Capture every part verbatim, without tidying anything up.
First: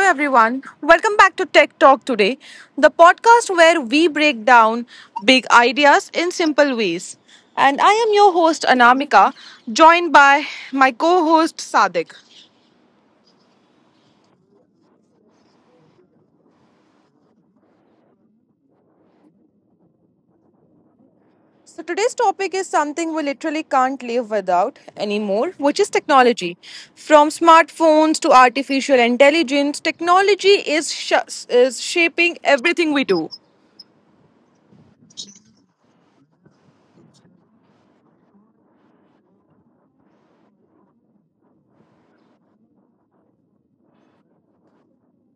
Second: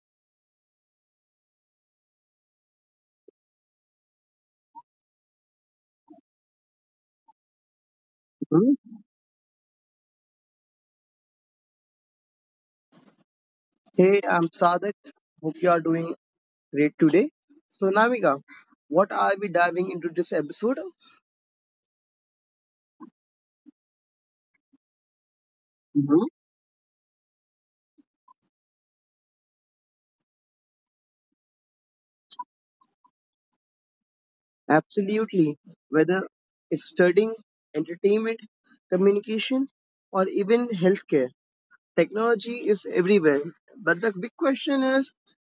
everyone. Welcome back to Tech Talk today, the podcast where we break down big ideas in simple ways. And I am your Hmm. host Anamika, joined by my co-host Sadik. Hey, I'm Sadak. Hope you are doing great today. So, Namika, what are we diving into this episode? So today's topic is something we literally can't live without anymore, which is Mhm. technology. From smartphones to artificial intelligence, technology is sh- is shaping everything we do. Absolutely. Whether it's studying, entertainment, communication, or even healthcare, technology is everywhere. But the big question is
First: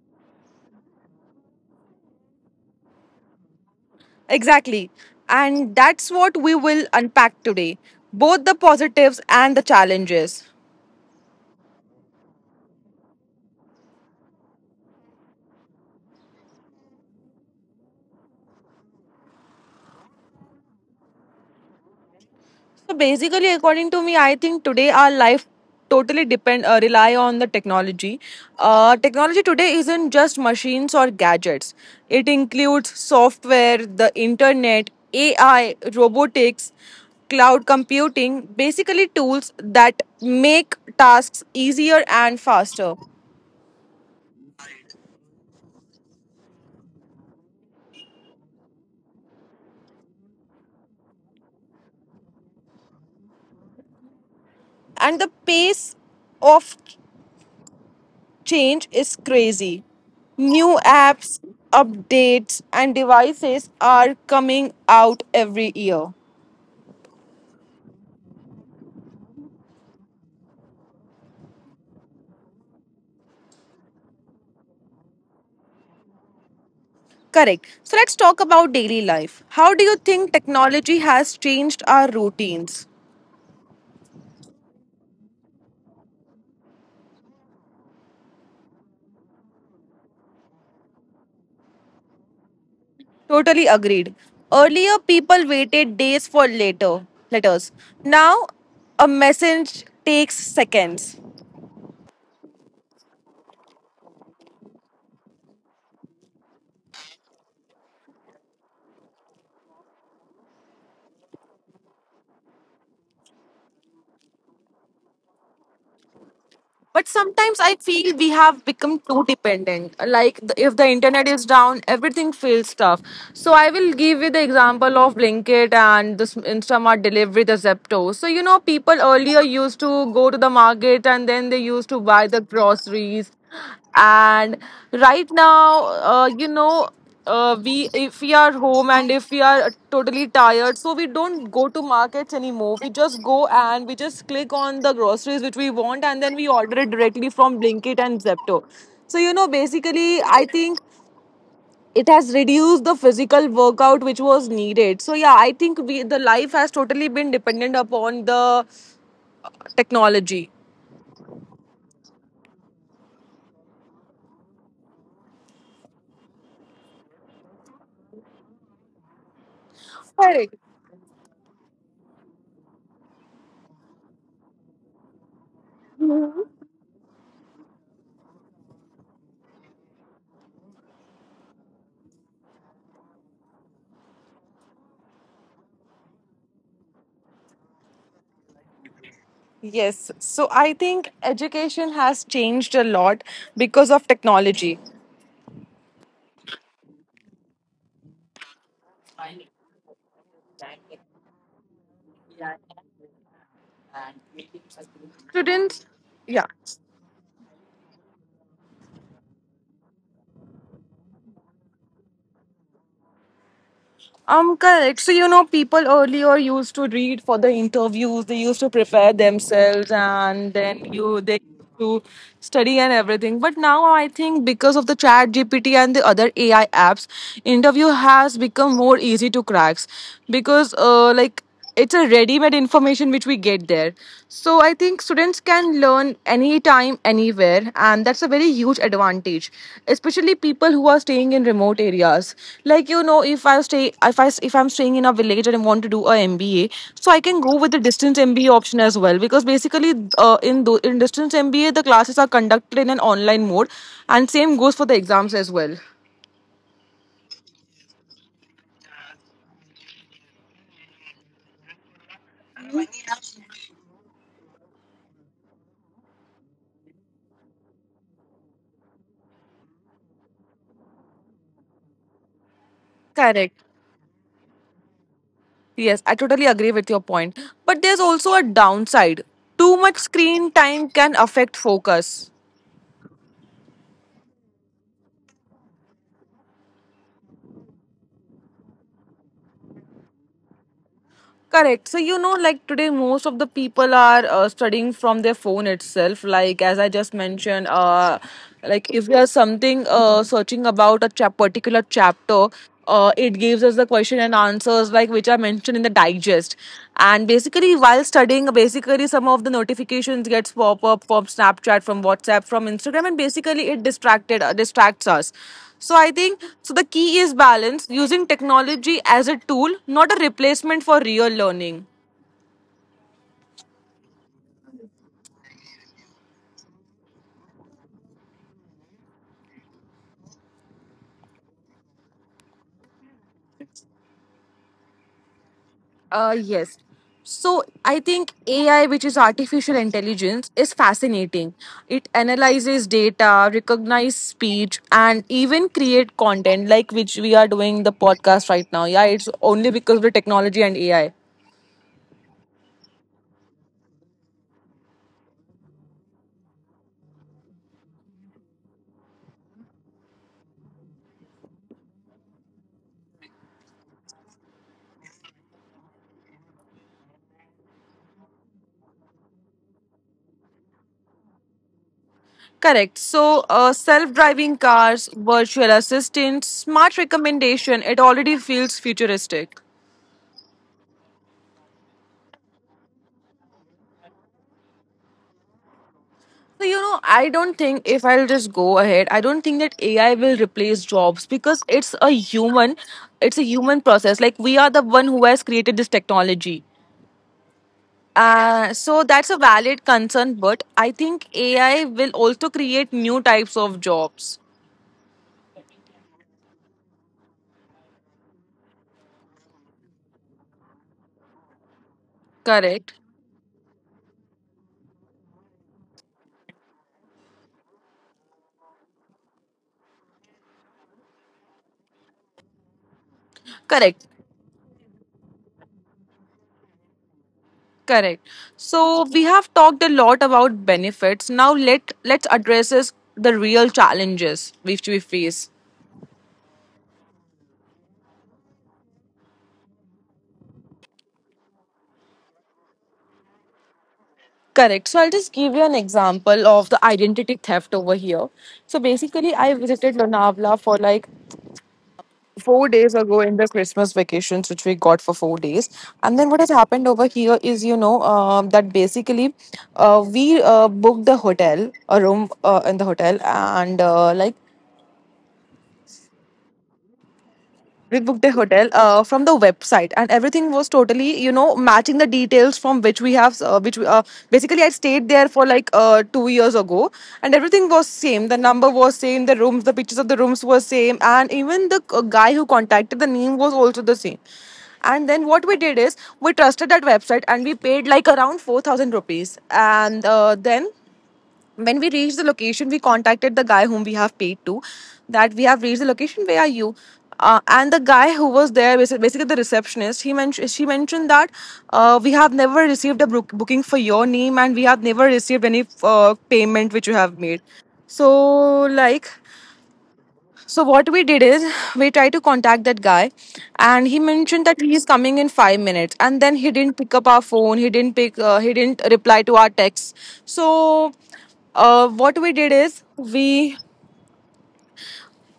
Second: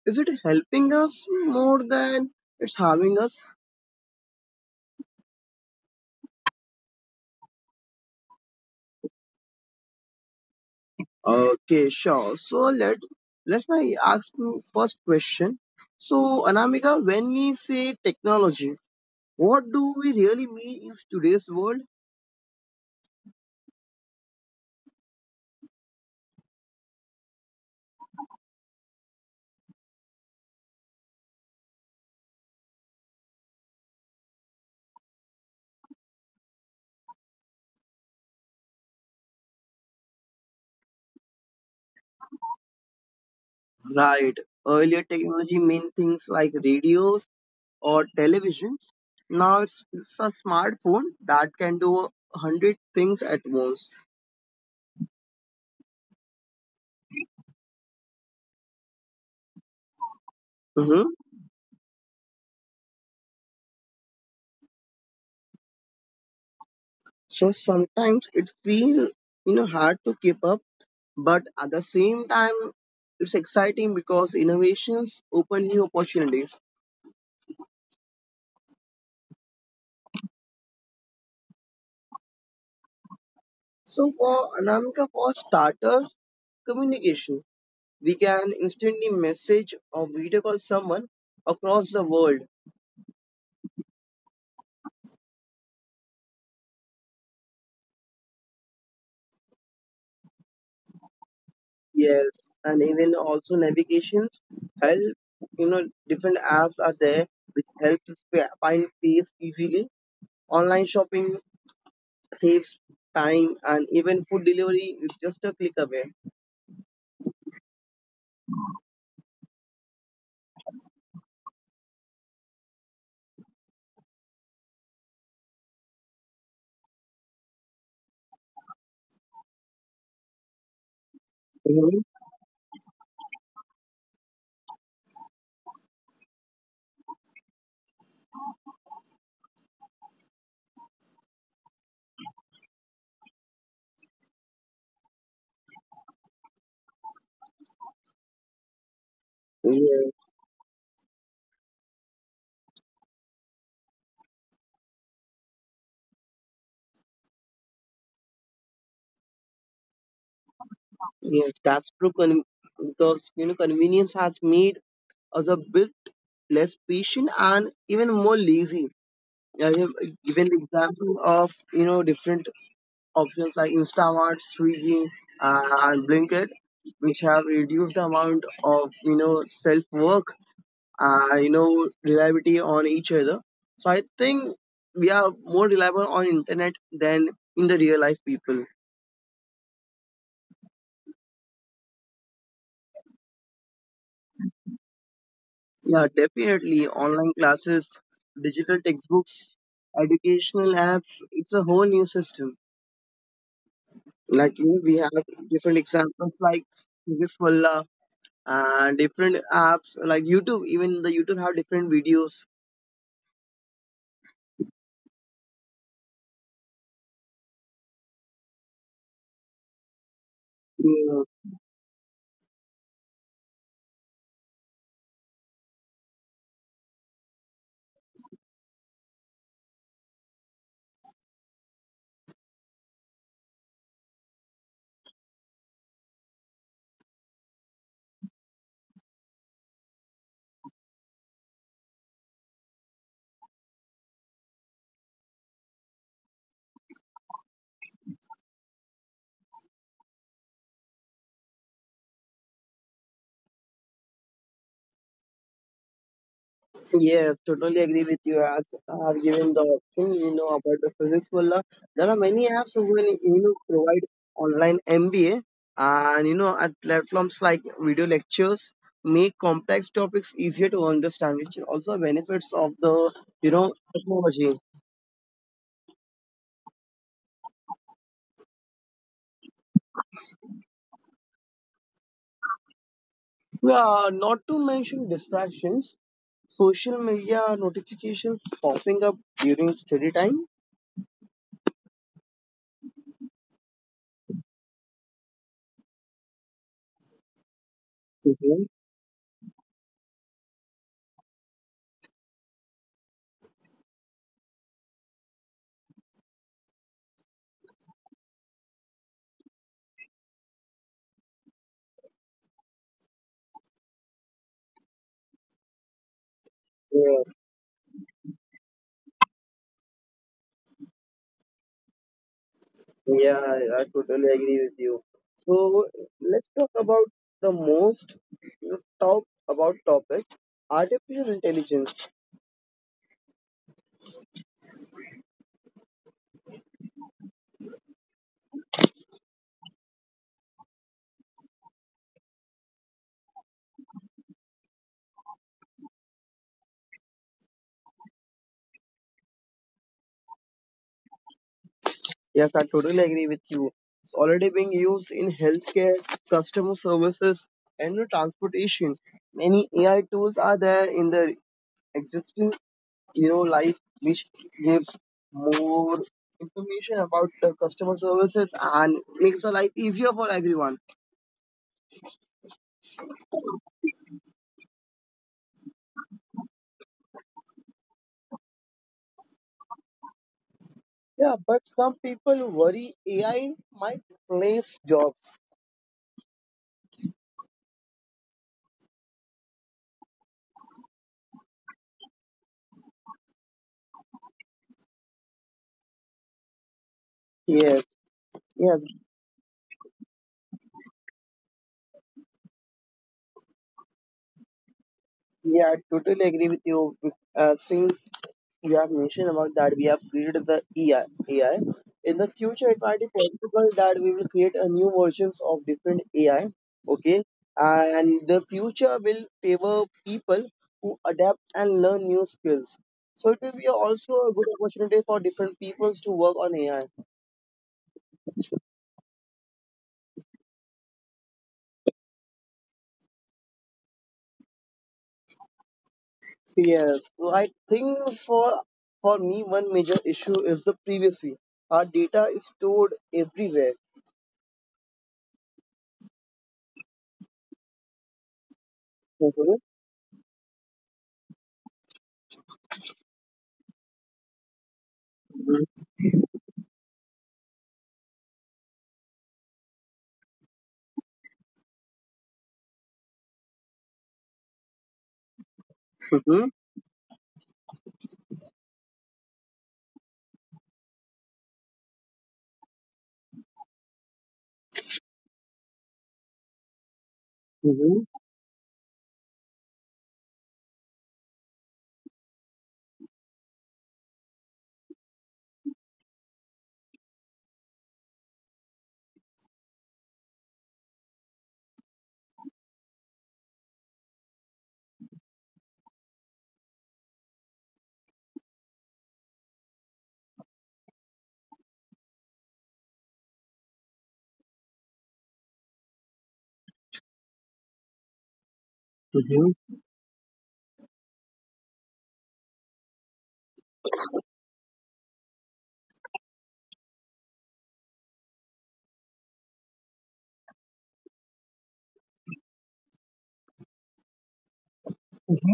is it helping us more than it's harming us? Exactly. And that's what we will unpack today, both the positives and the challenges. Okay, sure. So, let, let's now ask you first question. So, Anamika, when we say technology, what do we really mean in today's world? So basically, according to me, I think today our life totally depend uh, rely on the technology. Uh, technology today isn't just machines or gadgets. It includes software, the internet, A I, robotics, cloud computing, basically tools that make tasks easier and faster. Right. Earlier technology meant things like radios or televisions. Now it's, it's a smartphone that can do a hundred things at once. And the pace of change is crazy. New hmm apps, updates, and devices are coming out every year. So sometimes it feels, you know, hard to keep up, but at the same time it's exciting because innovations open new opportunities. Correct. So let's talk about daily life. How do you think technology has changed our routines? So for Anamika, for starters, communication. We can instantly message or video call someone across the world. Totally agreed. Earlier, people waited days for later letters. Now, a message takes seconds. Yes, and even also navigations help. You know, different apps are there which help us fi- find place easily. Online shopping saves time, and even food delivery is just a click away. But sometimes I feel we have become too dependent. Like the, if the internet is down, everything feels tough. So I will give you the example of Blinkit and this Instamart delivery, the Zepto. So you know, people earlier used to go to the market and then they used Mhm. to buy the groceries. And right now, uh, you know uh, we if we are home and if we are totally tired, so we don't go to markets anymore. We just go and we just click on the groceries which we want, and then we order it directly from Blinkit and Zepto. So you know, Yeah. basically I think it has reduced the physical workout which was needed. So yeah, I think we the life has totally been dependent upon the technology. Yes, that's true. Con- because you know, convenience has made us a bit less patient and even more lazy. I have given the Correct. example of you know different options like Instamart, Swiggy, uh, and Blinkit, which have reduced the amount of you know self work, uh, you know reliability on each other. So I think we are more reliable on internet than in the real life people. Yes. So I think education has changed a lot because of technology. Yeah, definitely online classes, digital textbooks, educational apps. It's a whole new system. Like you know, we have Students, different yeah. examples like this uh, different apps like YouTube, even the YouTube have different videos. Um, correct. So, you know, people earlier used to read for the interviews, they used to prepare themselves, and then you they Mm, used to study and everything. But now I think because of the chat G P T and the other A I apps, interview has become more easy to cracks, because uh like it's a ready-made information which we get there. So I think students can learn anytime, anywhere, and that's a very huge advantage, especially people who are staying in remote areas. Like you know, if i stay if I if I'm staying in a village and I want to do a MBA, so I can go with the distance MBA option as well. Because basically, uh, in tho- in distance MBA the classes are conducted in an online mode, and same goes for the exams as well. yes, totally agree with you as I have given the thing you know about the Physics Wallah. There are many apps who will you know provide online M B A, and you know at platforms like video lectures make complex topics easier to understand, which is also benefits of the you know Correct. technology. Yes, I totally agree with your point. But there's also a downside. Too much screen time can affect focus. Yeah, not to mention distractions, social media notifications popping up during study time. Correct. So, you know, like today, most of the people are uh, studying from their phone itself. Like, as I just mentioned, uh, Mhm. like if there's something uh, searching about a chap- particular chapter, uh, it gives us the question and answers, like which are mentioned in the digest. And basically, while studying, basically some of the notifications gets pop up from Snapchat, from WhatsApp, from Instagram, and basically it distracted uh, distracts us. So I think so the key is Yes. balance, using technology as a tool, not a replacement for real learning. Yeah, I I totally agree with you. So let's talk about the most top about topic, artificial intelligence. Uh yes. So I think A I, which is artificial intelligence, is fascinating. It analyzes data, recognizes speech, and even create content like which we are doing the podcast right now. Yeah, it's only because of the technology and A I. Yes, I totally agree with you. It's already being used in healthcare, customer services, and the transportation. Many A I tools are there in the existing, you know, life, which gives more information about the customer services and makes the life easier for everyone. Correct. So, uh, self-driving cars, virtual assistants, smart recommendation, it already feels futuristic. Yeah, but some people worry A I might replace jobs. So, you know, I don't think, if I'll just go ahead, I don't think that A I will replace jobs because it's a human, it's a human process. Like we are the one who has created this technology. Yes, Uh, yes, So that's a valid concern, but I think A I will also create new types of jobs. yeah, I totally agree with you. Uh, since you have mentioned about that, we have created the A I, A I. In the future, it might Correct. be possible that we will create a new versions of different A I. Okay, and the future will favor people who adapt and learn new skills. So it will be also Correct. a good opportunity for different peoples to work on A I. Correct. So we have talked a lot about benefits. Now let let's address is the real challenges which we face. Yes, so I think for for me one major issue is the privacy. Our data is stored everywhere. Correct. So I'll just give you an example of the identity theft over here. So basically, Okay. I visited Lonavala for like four days ago in the Christmas vacations, which we got for four days. Mhm, And then what has happened over here is, you know, um that basically uh, we uh, booked the hotel, a room uh, in the hotel, and uh, like mhm, we booked the hotel uh, from the website, and everything was totally you know matching the details from which we have uh, which we, uh, basically I stayed there for like uh, two years ago. And everything was mhm. same, the number was same, the rooms, the pictures of the rooms were same, and even the uh, guy who contacted, the name was also the same. And then what we did is we trusted that website and we paid like around four thousand rupees. And uh, then when we reached the location, we contacted the guy whom we have paid to, that we have reached the location, where are you. Uh, and the guy who was there, basi- basically the receptionist, he mentioned she mentioned that uh, we have never received a book- booking for your name, and we have never received any uh, payment which you have made. So like, so what we did is we tried to contact that guy, and he mentioned that he is coming in five minutes, and then he didn't pick up our phone, he didn't pick uh, he didn't reply to our texts. So uh, what we did is we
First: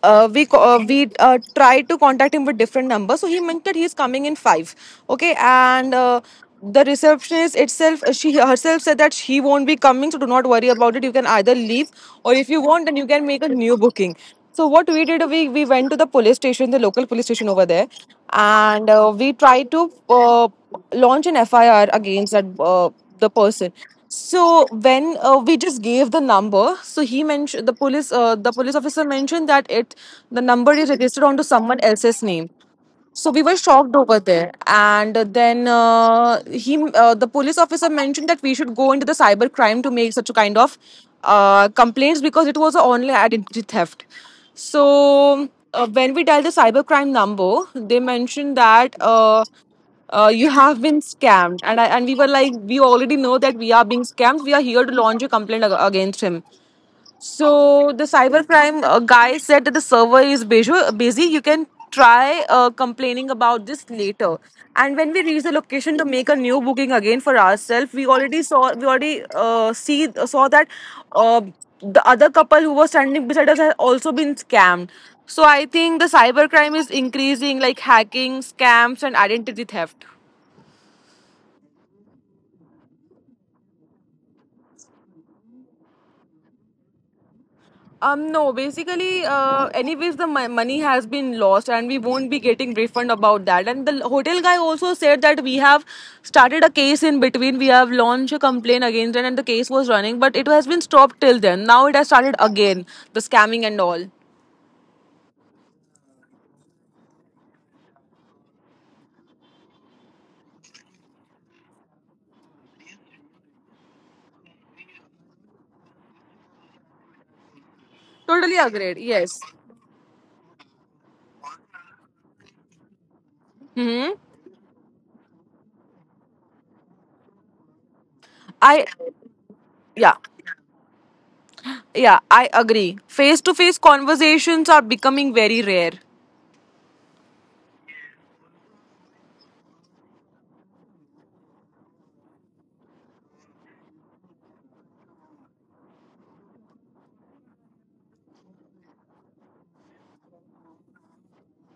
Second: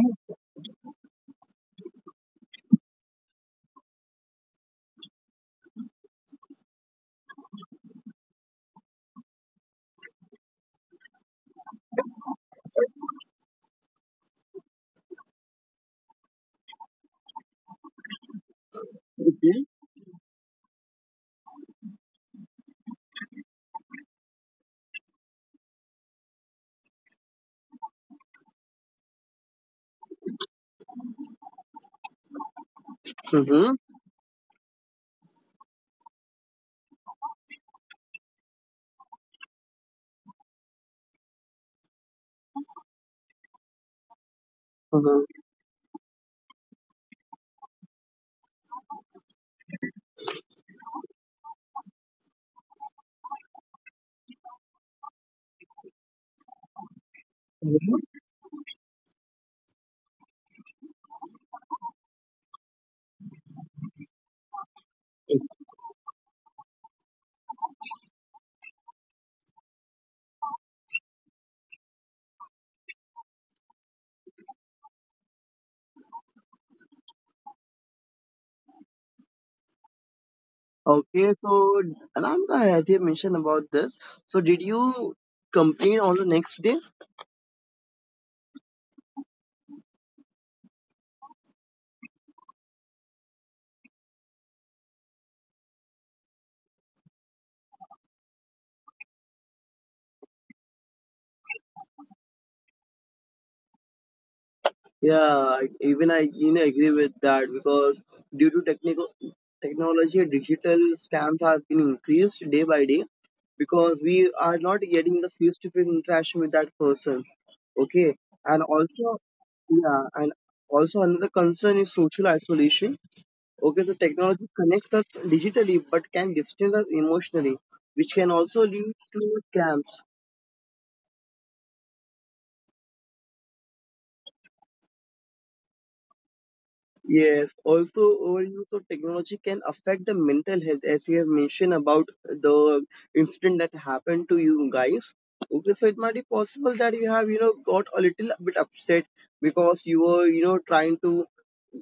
uh, we co- uh, we uh, tried to contact him with different numbers. So he mentioned that he is coming in five. Okay, and uh, the receptionist itself, uh, she herself said that he won't be coming. So do not worry about it. You can either leave, or if you want, then you can make a new booking. So what we did, we we went to the police station, the local police station over there, and uh, we Okay. tried to uh, launch an F I R against that uh, the person. So when uh, we just gave the number, so he mentioned the police, uh, the police officer mentioned that it, the number is registered onto someone else's name. So we were Mhm, shocked over there, and then uh, he, uh, the police officer mentioned that we should go into the cyber crime to make such a kind of uh, complaints, because it was an online identity theft. mhm, So uh, when we dialed the cyber crime number, they mentioned that uh, uh, you have been scammed, and I, and we were like, we already know that we are being scammed. We are here to launch a complaint ag- against him. So the mhm. cybercrime uh, guy said that the server is busy. busy. You can try uh, complaining about this later. And when we reach the location to make a new booking again for ourselves, we already saw we already uh, see saw that uh, the other couple who was standing beside us had also been scammed. So I think the cybercrime is increasing, like hacking, scams, and identity theft. Okay, so Anamka has here mentioned about this. So did you complain on the next day? Um, no, basically, uh, anyways, the mo- money has been lost and we won't be getting refund about that. And the hotel guy also said that we have started a case in between. We have launched a complaint against it and the case was running, but it has been stopped till then. Now it has started again, the scamming and all. Yeah, I- even I you know agree with that because due to technical technology, digital scams have been increased day by day, because we are not getting the face to face interaction with that person. Okay. And Totally agreed. also, Yes. yeah, and also another concern is social isolation. Okay, so Mm-hmm. technology connects us digitally but can distance us emotionally, which can also lead I, to scams. yeah, yeah, I agree. Face to face conversations are becoming very rare. Yes, also overuse of technology can affect the mental health, as we have mentioned about the incident that happened to you guys. Okay, so it might be possible that you have, you know, got a little bit upset because you were, you know, trying to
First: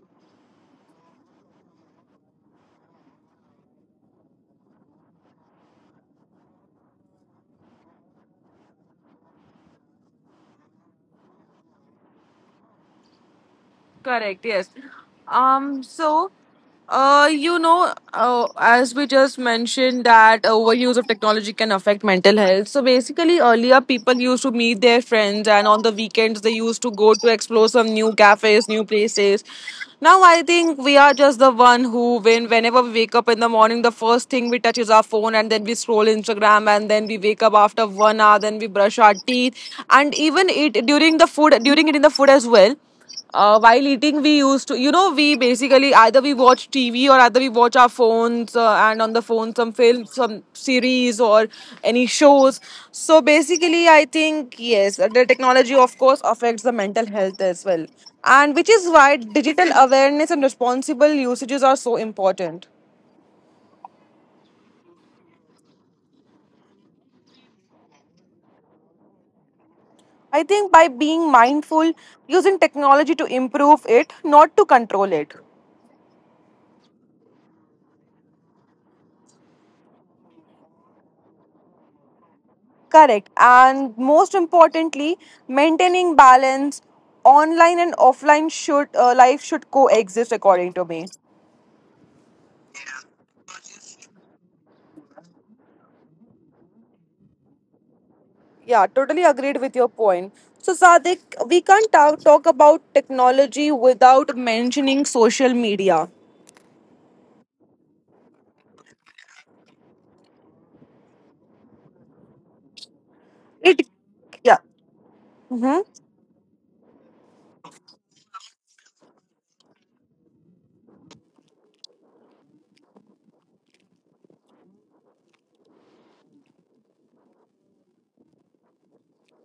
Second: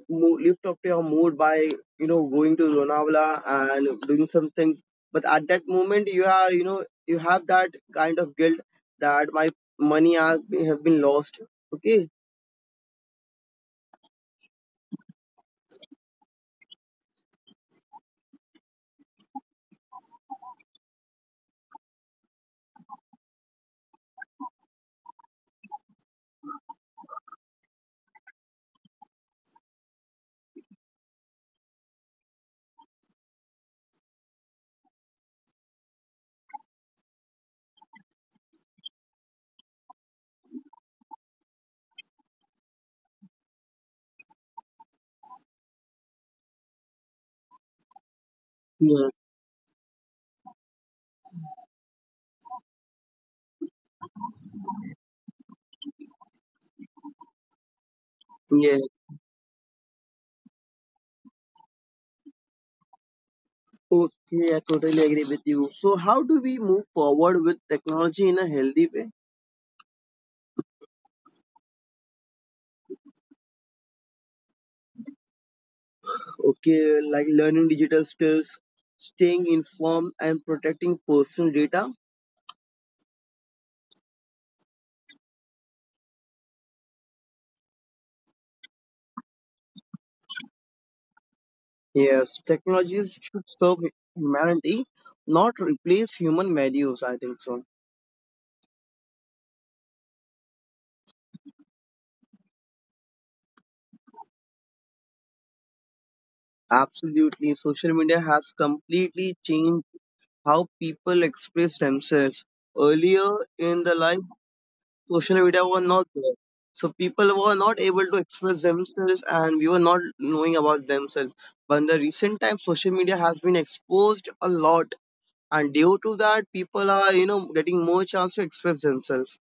mo- lift up your mood by, you know, going to Lonavala and doing some things. But at that moment, you are, you know, you have that kind of guilt that my money has have been lost. Okay. Correct, yes. Um, so, uh, you know, uh, as we just mentioned that overuse of technology can affect mental health. So basically, earlier people used to meet their friends, and on the weekends they used to go to explore some new cafes, new places. Now I think we are just the one who, when whenever we wake up in the morning, the first thing we touch is our phone, and then we scroll Instagram, and then we wake up after one hour, then we brush our teeth, and even eat during the food, during it in the food as well. Uh, while eating we used to you know we basically either we watch TV or either we watch our phones, uh, and on the Yes. phone some films, some series or any shows. So basically I think yes the technology of course affects the mental health as well, and which is why Yes. digital awareness and responsible usages are so important. Okay, I totally agree with you. So, how do we move forward with technology in a healthy way? I think by being mindful, using technology to improve it, not to control it. Okay, like learning digital skills, staying informed, and protecting personal data. Correct. And most importantly, maintaining balance online and offline, should uh, life should coexist according to me. Yes, technologies should serve humanity, not replace human values. I think so. Yeah, totally agreed with your point. So Sadik, we can't ta- talk about technology without mentioning social media. Absolutely. Social media has completely changed how people express themselves. Earlier in It the life, yeah. social media Mm-hmm. were not there. So people were not able to express themselves and we were not knowing about themselves. But in the recent times, social media has been exposed a lot. And due to that, people are, you know, getting more chance to express themselves.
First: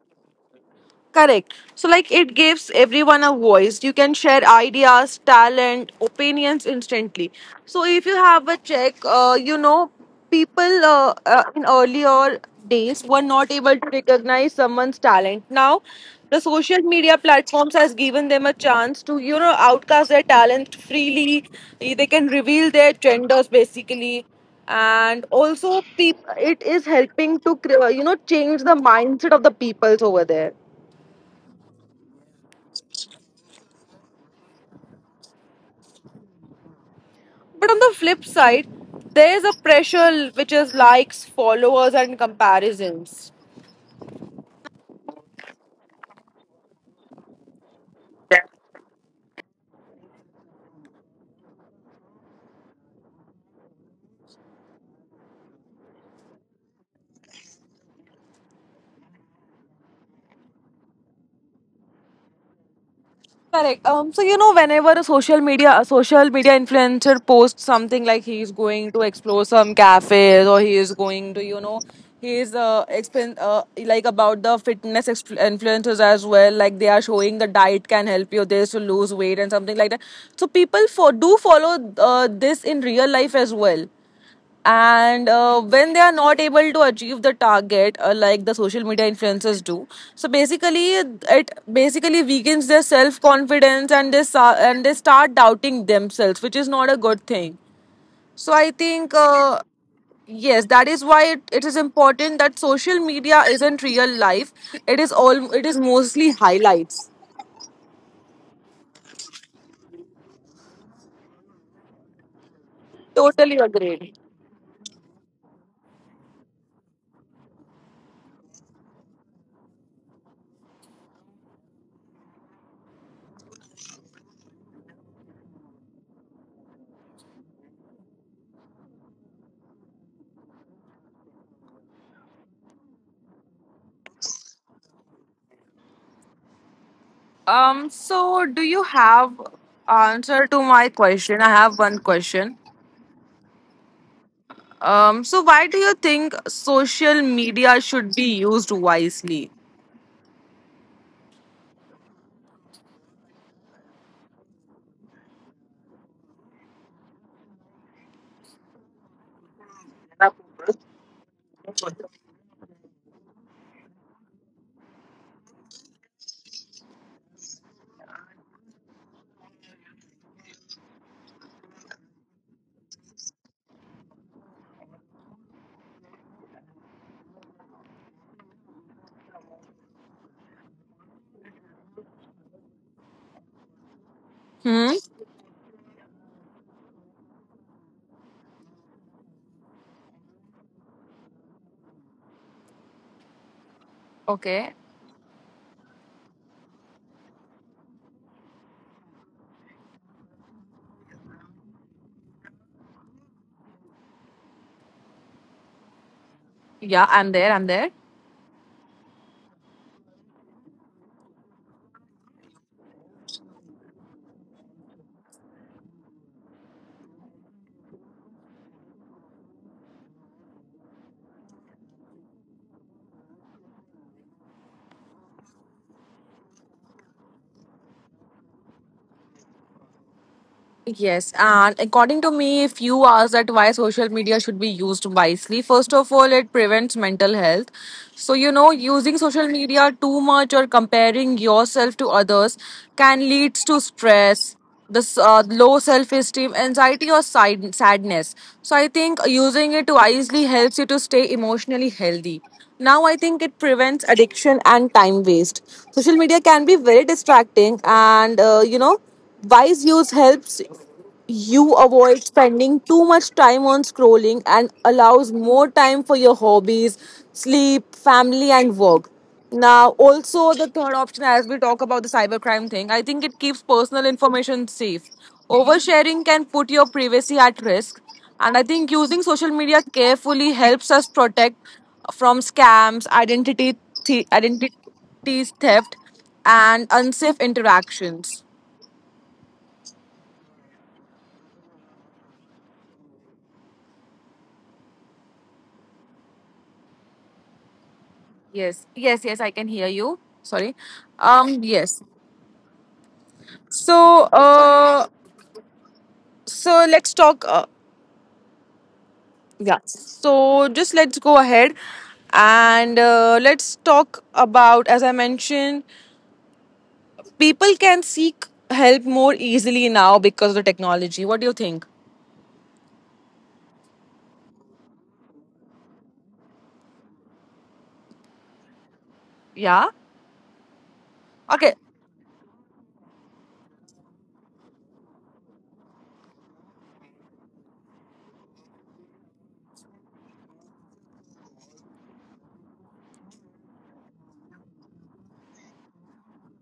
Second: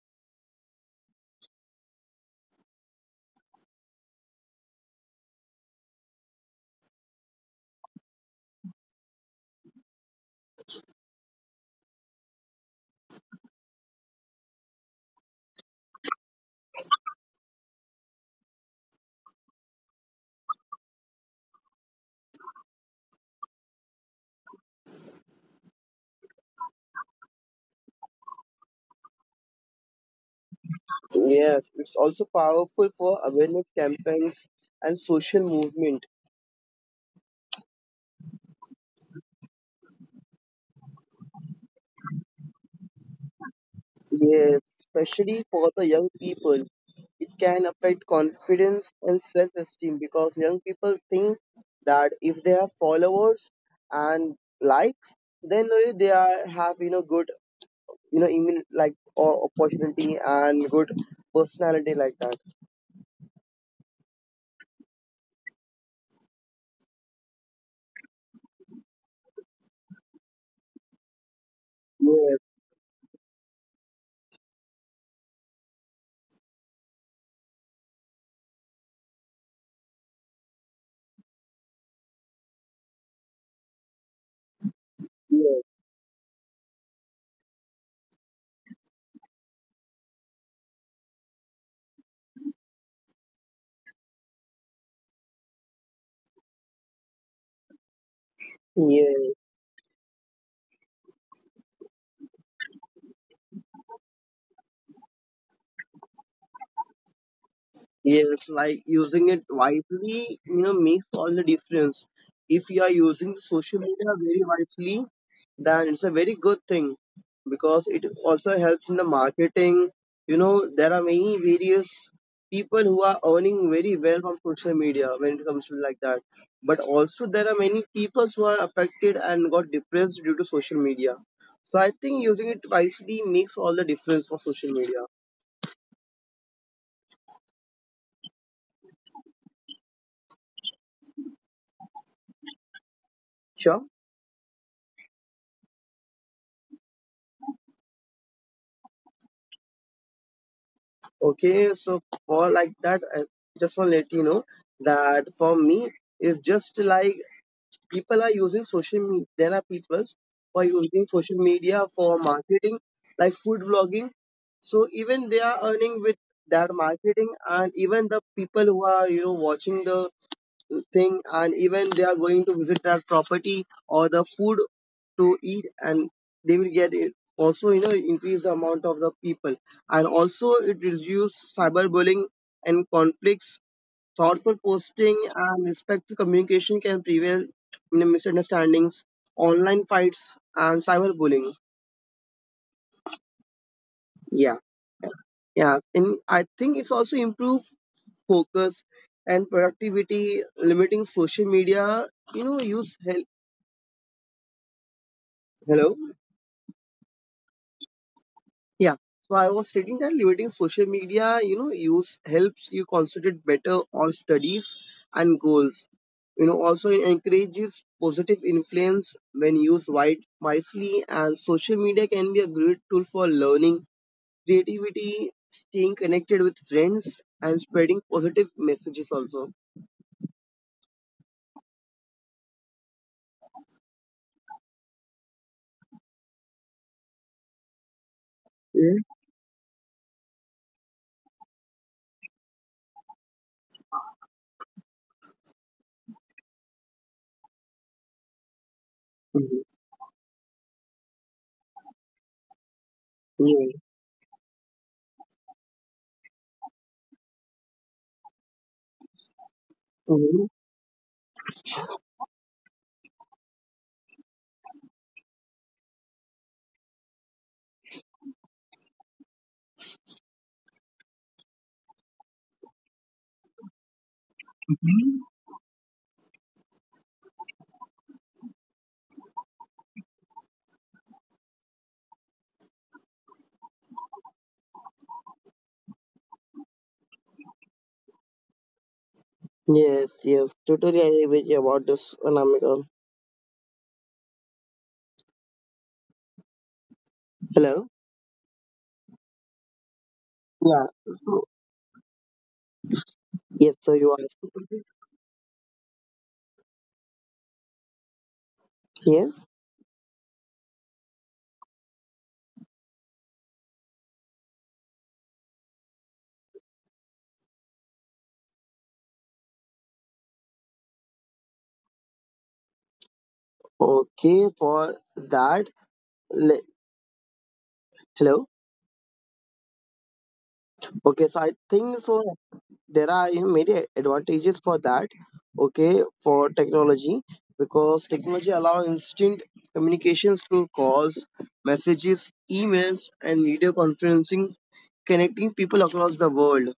Correct. So, like, it gives everyone a voice. You can share ideas, talent, opinions instantly. So, if you have a check, uh, you know, people uh, uh, in earlier days were not able to recognize someone's talent. Now, the social media platforms has given them a chance to, you know, outcast their talent freely. Eh, They can reveal their genders basically and also peop- it is helping to cre- you know change the mindset of the peoples over there. Yes, it's also powerful for awareness campaigns and social movement. But on the flip side, there is a pressure which is likes, followers, and comparisons. Yes, especially for the young people. It can affect confidence and self esteem because young people think that if they have followers and likes, then uh, they are have you know good you know email like o- opportunity and good personality like that. Correct. Um, so you know, whenever a social media a social media influencer posts something like he is going to explore some cafes or he is going to, you know, he Yes, is uh, expen- uh like about the fitness ex- influencers as well. Like they are showing the diet can help you this to lose weight and something like that. So people for do follow uh, this in real life as well. And uh, yes, when they are not able to achieve the target uh, like the social media influencers do, so basically it basically weakens their self confidence and they sa- and they start doubting themselves, which is not a good thing. So I think yes, uh, yes, that is why it, it is important that social media isn't real life. It is all, it is mostly highlights. yes. Like using it wisely, you know, makes all the difference. If you are using the Totally social agreed. media very wisely, then it's a very good thing because it also helps in the marketing. You know, there are many various people who are earning very well from social media when it comes to like that. But also there are many people who are affected and got depressed due to social media. So I think using it wisely makes all the difference for social media. um so do you have answer to my question? I have one question. Sure. Um, so why do you think social media should be used wisely? Okay. So for like that, I just want to let you know that for me, it's just like people are using social media, there are people who are using social media for marketing like food blogging, so even they are earning with that marketing, and even the people who are you know watching the thing and even they are going to visit that property or the food to eat, and they will get it, also you know increase the amount of the people. And also it reduce cyberbullying and conflicts. Thoughtful Hmm. posting and respectful communication can prevent misunderstandings, online fights, and cyberbullying. Yeah, Okay. yeah. And I think it's also improve focus and productivity, limiting social media. You know, use help. Hello. Yeah, I'm there. I'm there. Yeah. So I was stating that limiting social media, you know, use helps you concentrate better on studies and goals. You know, also it encourages positive influence when used wide, wisely, and social media can be a great tool for learning, creativity, staying connected with friends and spreading positive messages also. Yes, and according to me, if you ask that why social media should be used wisely, first of all, it prevents mental health. So, you know, Yeah. using social media too much or comparing yourself to others can lead to stress, this uh, low self esteem, anxiety, or side- sadness. So, I think Mhm. using it wisely helps you to stay emotionally healthy. Now, I think it Yeah. prevents addiction and time waste. Social media can be very distracting, and uh, you know, wise use Mhm. helps you avoid spending too much time on scrolling and allows more time for your hobbies, sleep, family, and work. Now, also, the third option, as we talk about the cybercrime thing, I think it keeps personal information safe. Oversharing can put your privacy at risk, and I think using social media carefully helps us protect from scams, identity, thi- identity theft, and unsafe interactions. Yes, yes. Totally agree with you about this, Anamika. Hello? Yes, yes, yes, I can hear you. Sorry. Yeah. So, Um, yes. yes, so you are. So, uh, so let's talk. Uh, Yes. yeah. So just let's go ahead and uh, let's talk about, as I mentioned, people can seek help more easily now because of the technology. What do you think? Okay, for that. le- Hello? Yeah. Okay, so I Okay. think so, there are you know many advantages for that, okay, for technology, because technology allow instant communications through calls, messages, emails, and video conferencing, connecting people across the world.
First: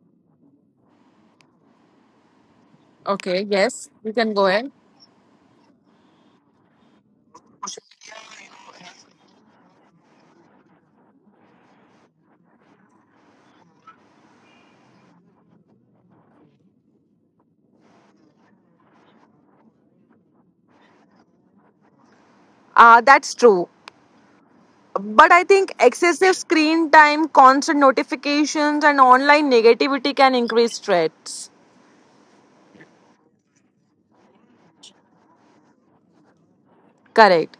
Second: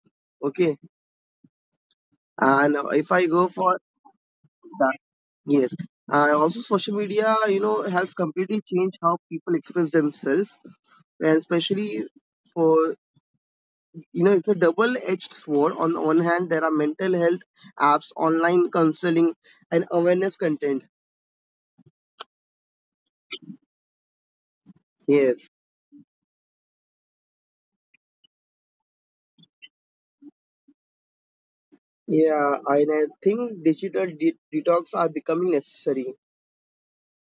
Okay, and if I Okay. go for Yes, you can go ahead. that, yes. And also social media you know has completely changed how people express themselves, and especially for you know it's a double edged sword. On the one hand there are mental health apps, online counseling, and awareness content. Uh, that's true. But I Yes, think excessive screen time, constant notifications, and online negativity can increase threats. yeah, and I think digital de- detox are becoming necessary. Correct.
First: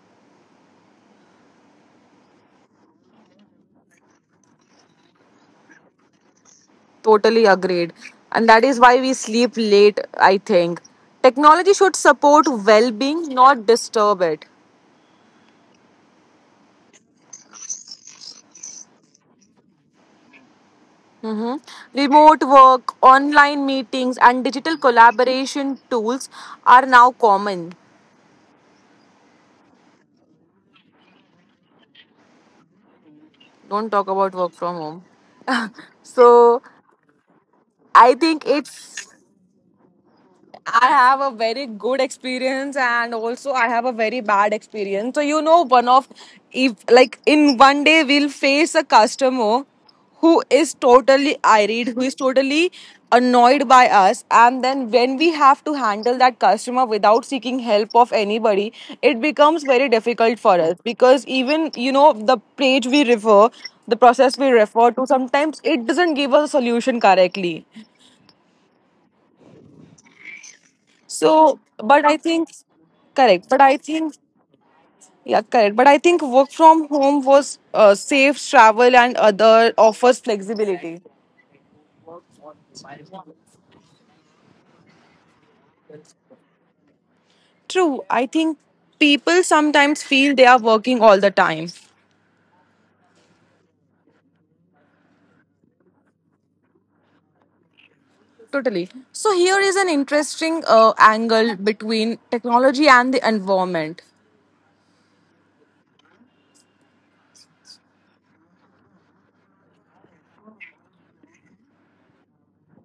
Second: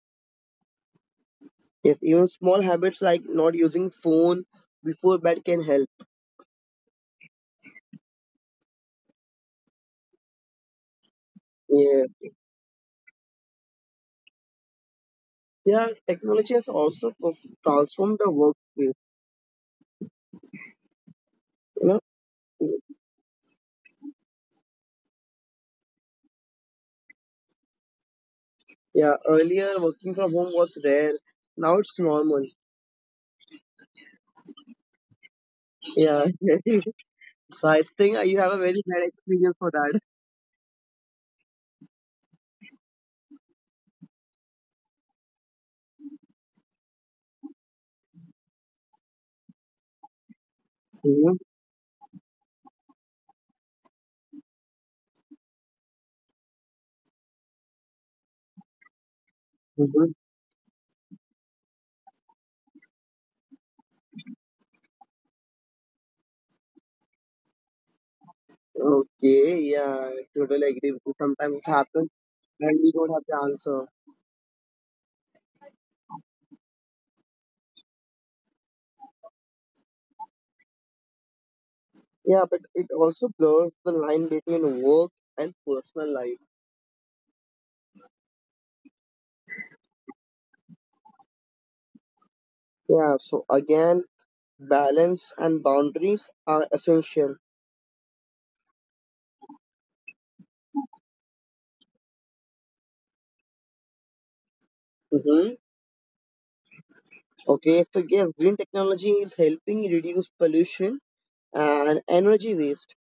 If even small habits like not using phone before bed can help. Totally agreed. And that is why we sleep late, I think. Technology should Yeah, support well being, not disturb it. yeah, technology has also perf- transformed the workplace. Mhm. You know, Remote work, online meetings, and digital collaboration tools are now common. yeah, earlier working from home was rare, now it's normal. Don't talk about work from home. Yeah, So so I I think uh, think you have a very it's bad experience for that. I have a very good experience and also I have a very bad experience. So you know one of, if like in one day we'll face a customer who is totally Mhm. irate, who is totally annoyed by us, and then when we have to handle that customer without seeking help of anybody, it becomes very difficult for us, because even you know the page we refer, the process we refer to, sometimes it doesn't give us a solution correctly. Okay, yeah, I totally agree with you. Sometimes So, it happens but I think, and we don't have the correct. But I answer. think, yeah, correct. But I think work from home was uh, safe travel and other offers flexibility. Yeah, but it also blurs the line between work and personal life. True. I think people sometimes feel they are working all the time. Yeah, so again, balance and boundaries are essential. Totally. So here is an interesting uh, angle between technology and the environment. Mm-hmm. Okay, so yeah, green technology is helping reduce pollution and energy waste.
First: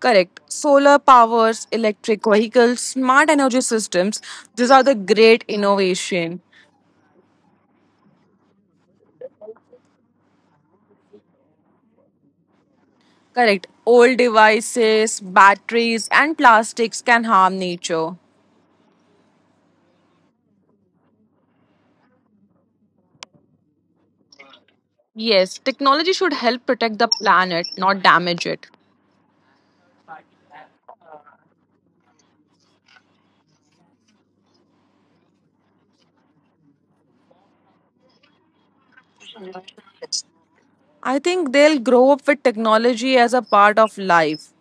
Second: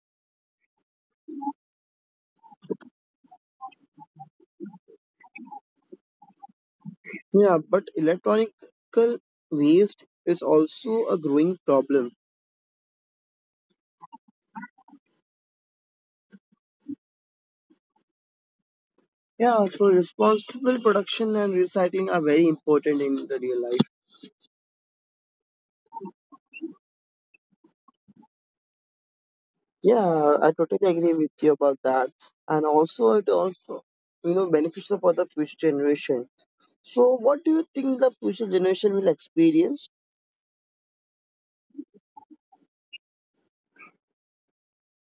Correct. Solar powers, electric vehicles, smart energy systems. These are the great innovation. Yeah, but electronic waste is also a growing problem. Correct. Old devices, batteries, and plastics can harm nature. Yeah, so responsible production and recycling are very important in the real life. Yes, technology should help protect the planet, not damage it. Yeah, I totally agree with you about that. And also, it also, you know, beneficial for the future generation. So, what do you think the future generation will experience? I think they'll grow up with technology as a part of life.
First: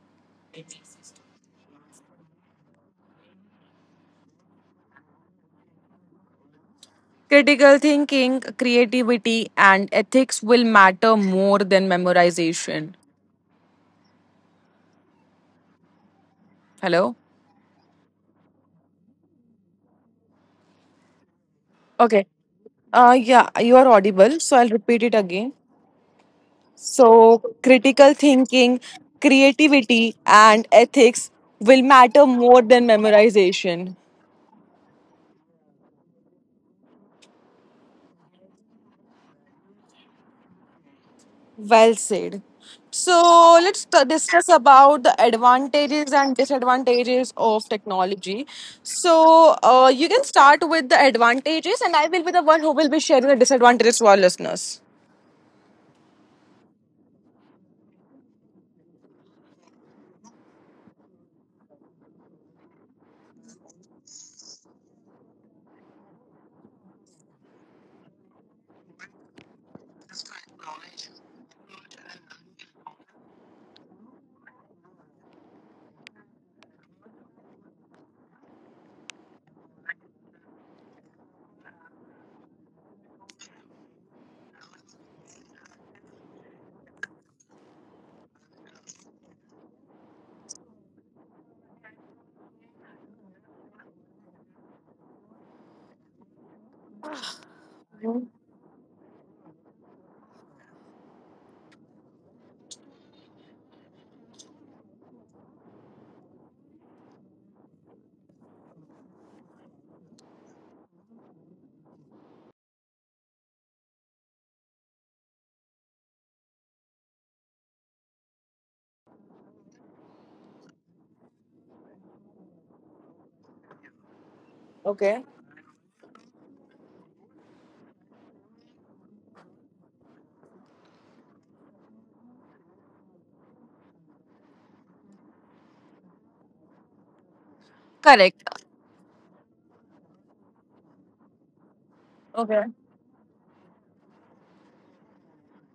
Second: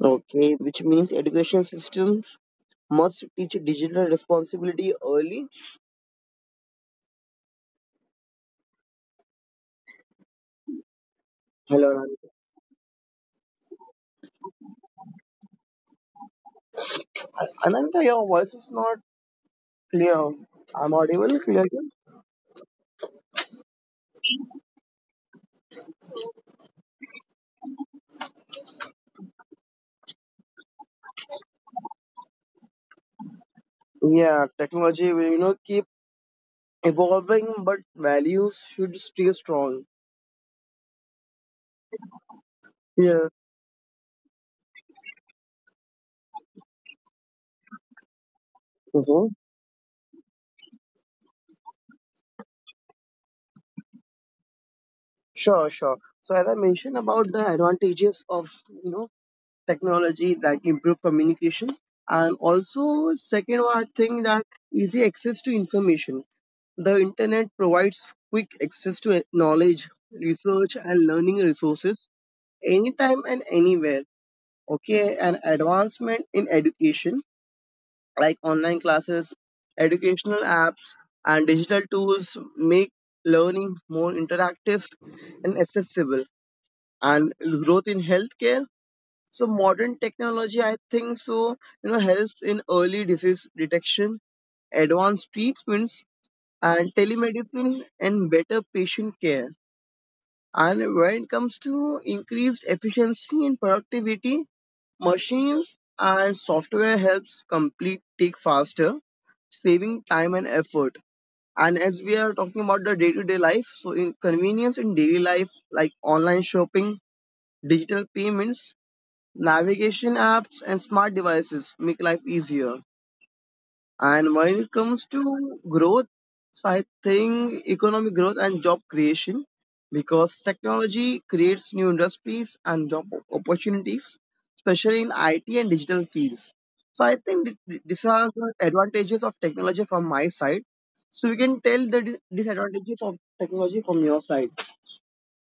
Okay, which means education systems must teach digital responsibility early. Critical thinking, creativity, and ethics will matter more Hello, than Ananta. memorization. Hello? Ananta, your voice is not clear. I'm audible clearly. Okay. Uh, yeah, you are audible, so I'll repeat it again. So, critical thinking, creativity, and ethics will matter more than memorization. Yeah, technology will, you know, keep evolving, but values should stay strong. Well said. Yeah. So, let's t- discuss about the advantages and disadvantages of technology. Mhm. So, uh, you can start with the advantages, and I will be the one who will be sharing the disadvantages to our listeners. Sure, sure. So as I mentioned about the advantages of you know technology that improve communication, and also second one, I think that easy access to information. The internet provides quick access to eh, knowledge, research, and learning resources anytime and anywhere. Okay, and advancement in education like online classes, educational apps, and digital tools make learning more interactive and accessible, and growth in healthcare. So modern technology, I think so, you know, helps in early disease detection, advanced treatments, and telemedicine and better patient care. And when it comes to increased efficiency and productivity, machines and software helps complete take faster, saving time and effort. And as we are talking about the day-to-day life, so in convenience in daily life like online shopping, digital payments, navigation apps and smart devices make life easier. And when it Okay. comes to growth, so I think economic growth and job creation, because technology creates new industries and job opportunities, especially in I T and digital fields. So I think th- th- these Correct. are the advantages of technology from my side. So we can tell the dis- disadvantages of technology from your side.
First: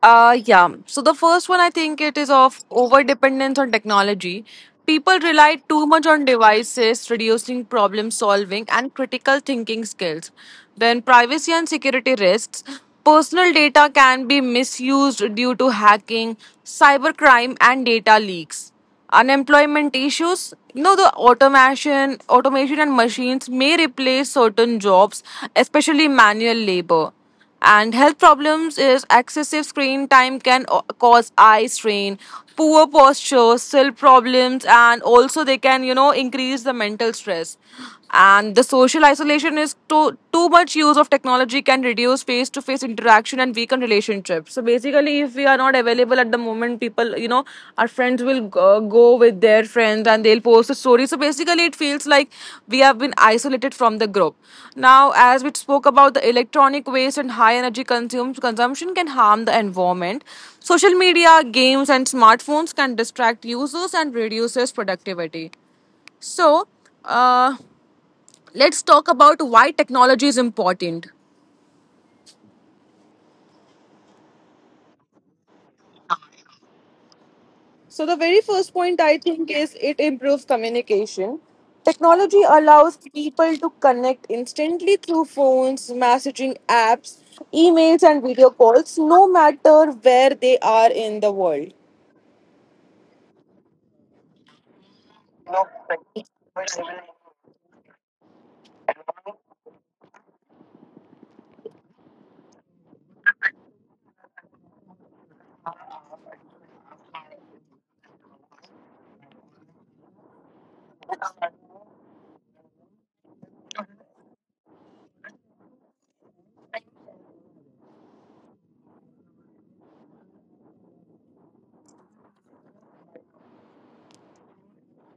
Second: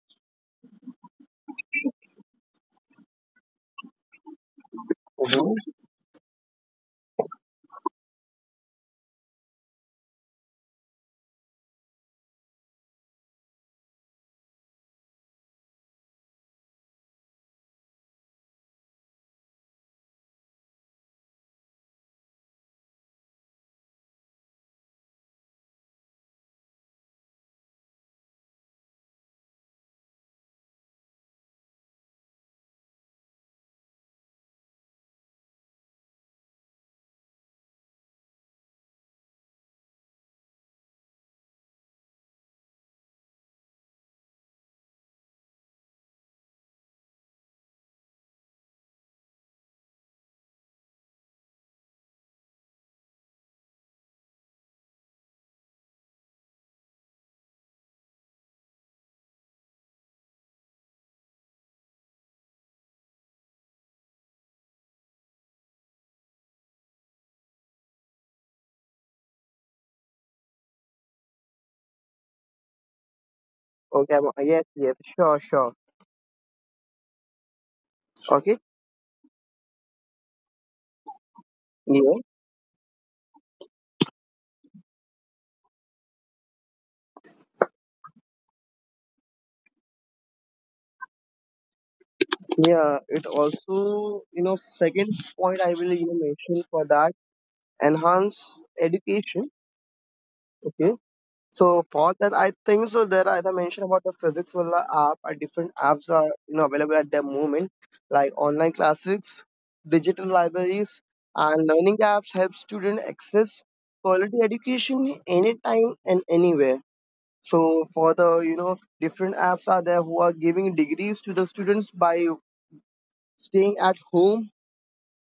Uh, yeah. So the first one I think it is of over dependence on technology. People rely Mhm. too much on devices, reducing problem solving and critical thinking skills. Then privacy and security risks. Personal data can be misused due to hacking, cybercrime, and data leaks. Unemployment issues. You know the automation, automation and machines may replace certain jobs, especially manual labor. And health problems is excessive screen time can o- cause eye strain, poor posture, cell problems, and also they can you know increase the mental stress. And the social isolation is too too much use of technology can reduce face to face interaction and weaken relationships. So basically, if we are not available at the moment, people you know, our friends will uh, go with their friends and they'll post a story, so basically it feels like we have been isolated from the group. Now, as we spoke about the electronic waste and high energy consume, consumption can harm the environment, social media games and smartphones can distract users and reduces productivity. so uh, let's talk about why technology is important. Okay. I'm- Yes. Yes. Sure. Sure. So, the very first point I think is it improves communication. Okay. Technology allows people to connect instantly through phones, messaging apps, emails, and video calls, no matter where they are in the world. Yeah, it also, you know, second point I will you know mention for that, enhance education. Okay, so for that, I think so. There, are- as I mentioned about the Physics Valla app, and different apps are you know available at the moment, like online classes, digital libraries, and learning apps help students access quality education anytime and anywhere. So for the you know different apps are there who are giving degrees to the students by staying at home.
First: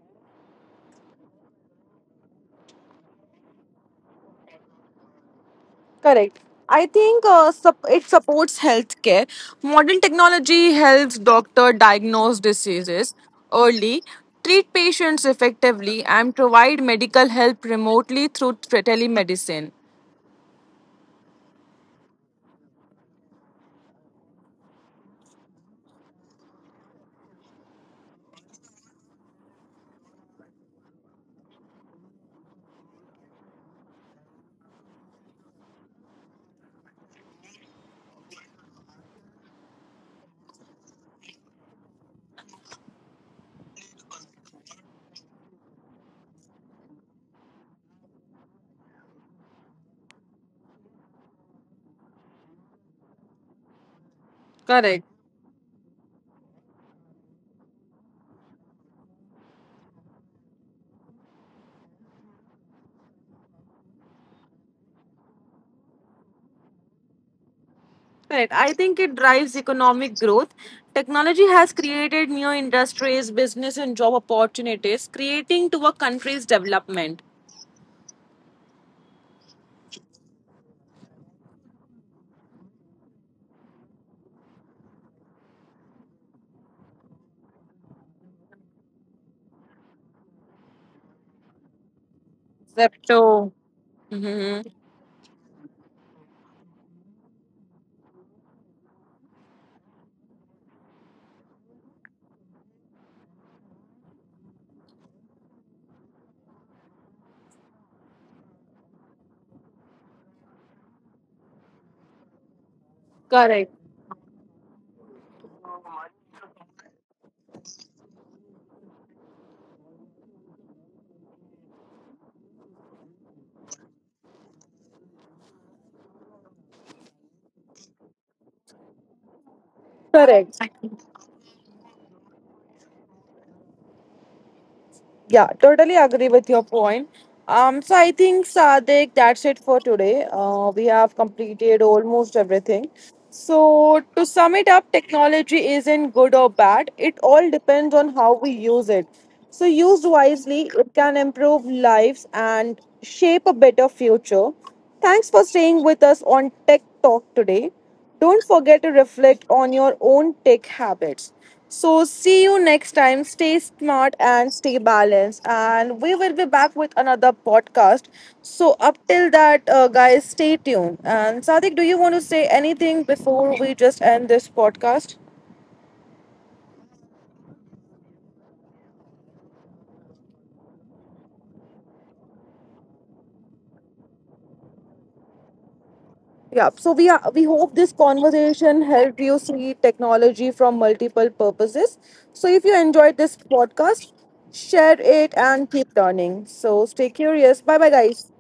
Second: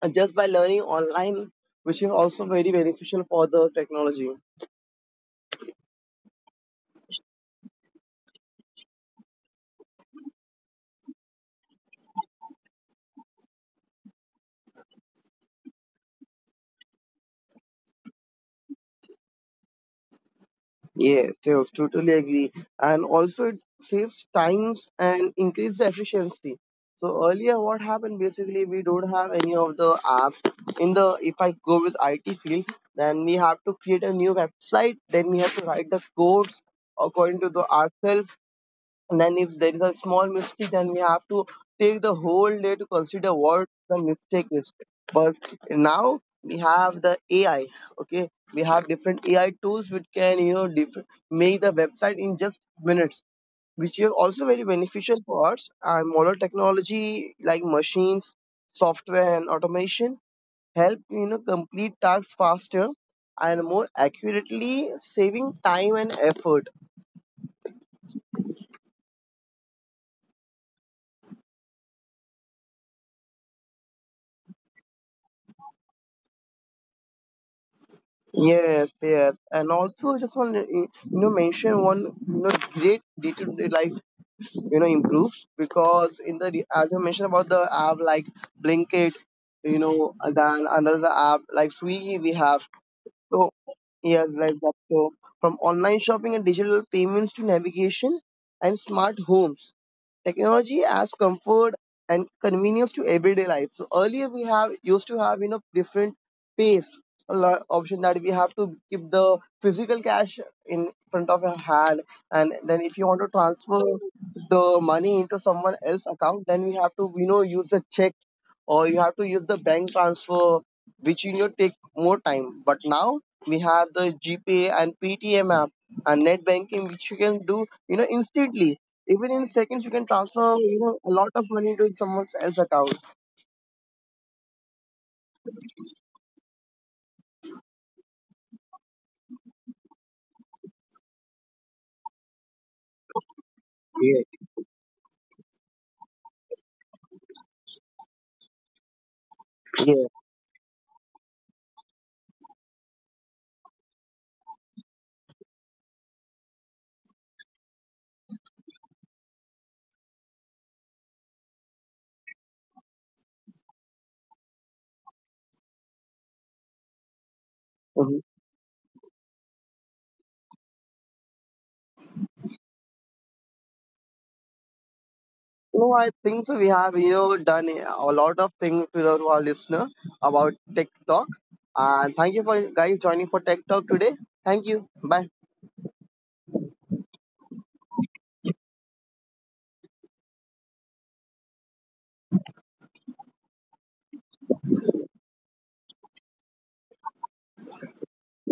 And just by learning online, which is also very beneficial for the technology. Correct. I think uh, sup- it supports healthcare. Modern technology helps doctor diagnose diseases early, treat patients effectively, and provide medical help remotely through t- telemedicine. Yes, yes, totally agree. And also, it saves times and increase the efficiency. So earlier, what happened basically, we don't have any of the apps in the. If I go with I T field, then we have to create a new website. Then we have to write the codes according to the ourselves. And then if there is a small mistake, then we have to take the whole day to consider what the mistake is. But now we have the A I. Okay, we have different A I tools which can you know diff- make the website in just minutes, which is also very Correct. beneficial for us. And modern technology like machines, software, and automation help you know complete tasks faster and more accurately, saving time and effort. Correct. I think it drives economic growth. Technology has created new industries, business, and job opportunities, creating to a country's development. Yes, yes, and also just want to you know mention one you know great day to day life you know improves, because in the re- as you mentioned about the app like Blinkit, you know, and then another app like Swiggy we That's have. true. So yes, Hmm. like that. So from online shopping and digital payments to navigation and smart homes, technology adds comfort and convenience to everyday life. So earlier we have used to have you know different pace a lot option that we have to keep the physical cash in front of your hand, and then if you want to transfer the money into someone else's account, then we have to you know use the check or you have to use the bank transfer, which you know take more time. But now we have the G P A and P T M app and net banking, which you can do you know instantly. Even in seconds, you can transfer Correct. you know a lot of money to someone else's account. Yeah, totally agree with your point. Um, so I think Sadik, that's it for today. Uh, we have completed almost everything. So to Yeah. sum it up, technology isn't good or bad. It all depends on how we use it. So Yeah. used wisely, it can improve lives and shape a better future. Thanks for staying with us on Tech Talk today. Don't forget to reflect on your own tech habits. So, see you next time. Stay smart and stay balanced. And we will be back with another podcast. Mhm. So, up till that, uh, guys, stay tuned. And Sadik, do you want to say anything before we just end this podcast? No, I think so. We have you know done a lot of things to the- to our listener about Tech Talk, and thank you for guys joining for Tech Talk today. Thank you. Bye. Yeah, so we are, we hope this conversation helped you see technology from multiple purposes. So if you enjoyed this podcast, share it and keep learning. So stay curious. Bye bye guys.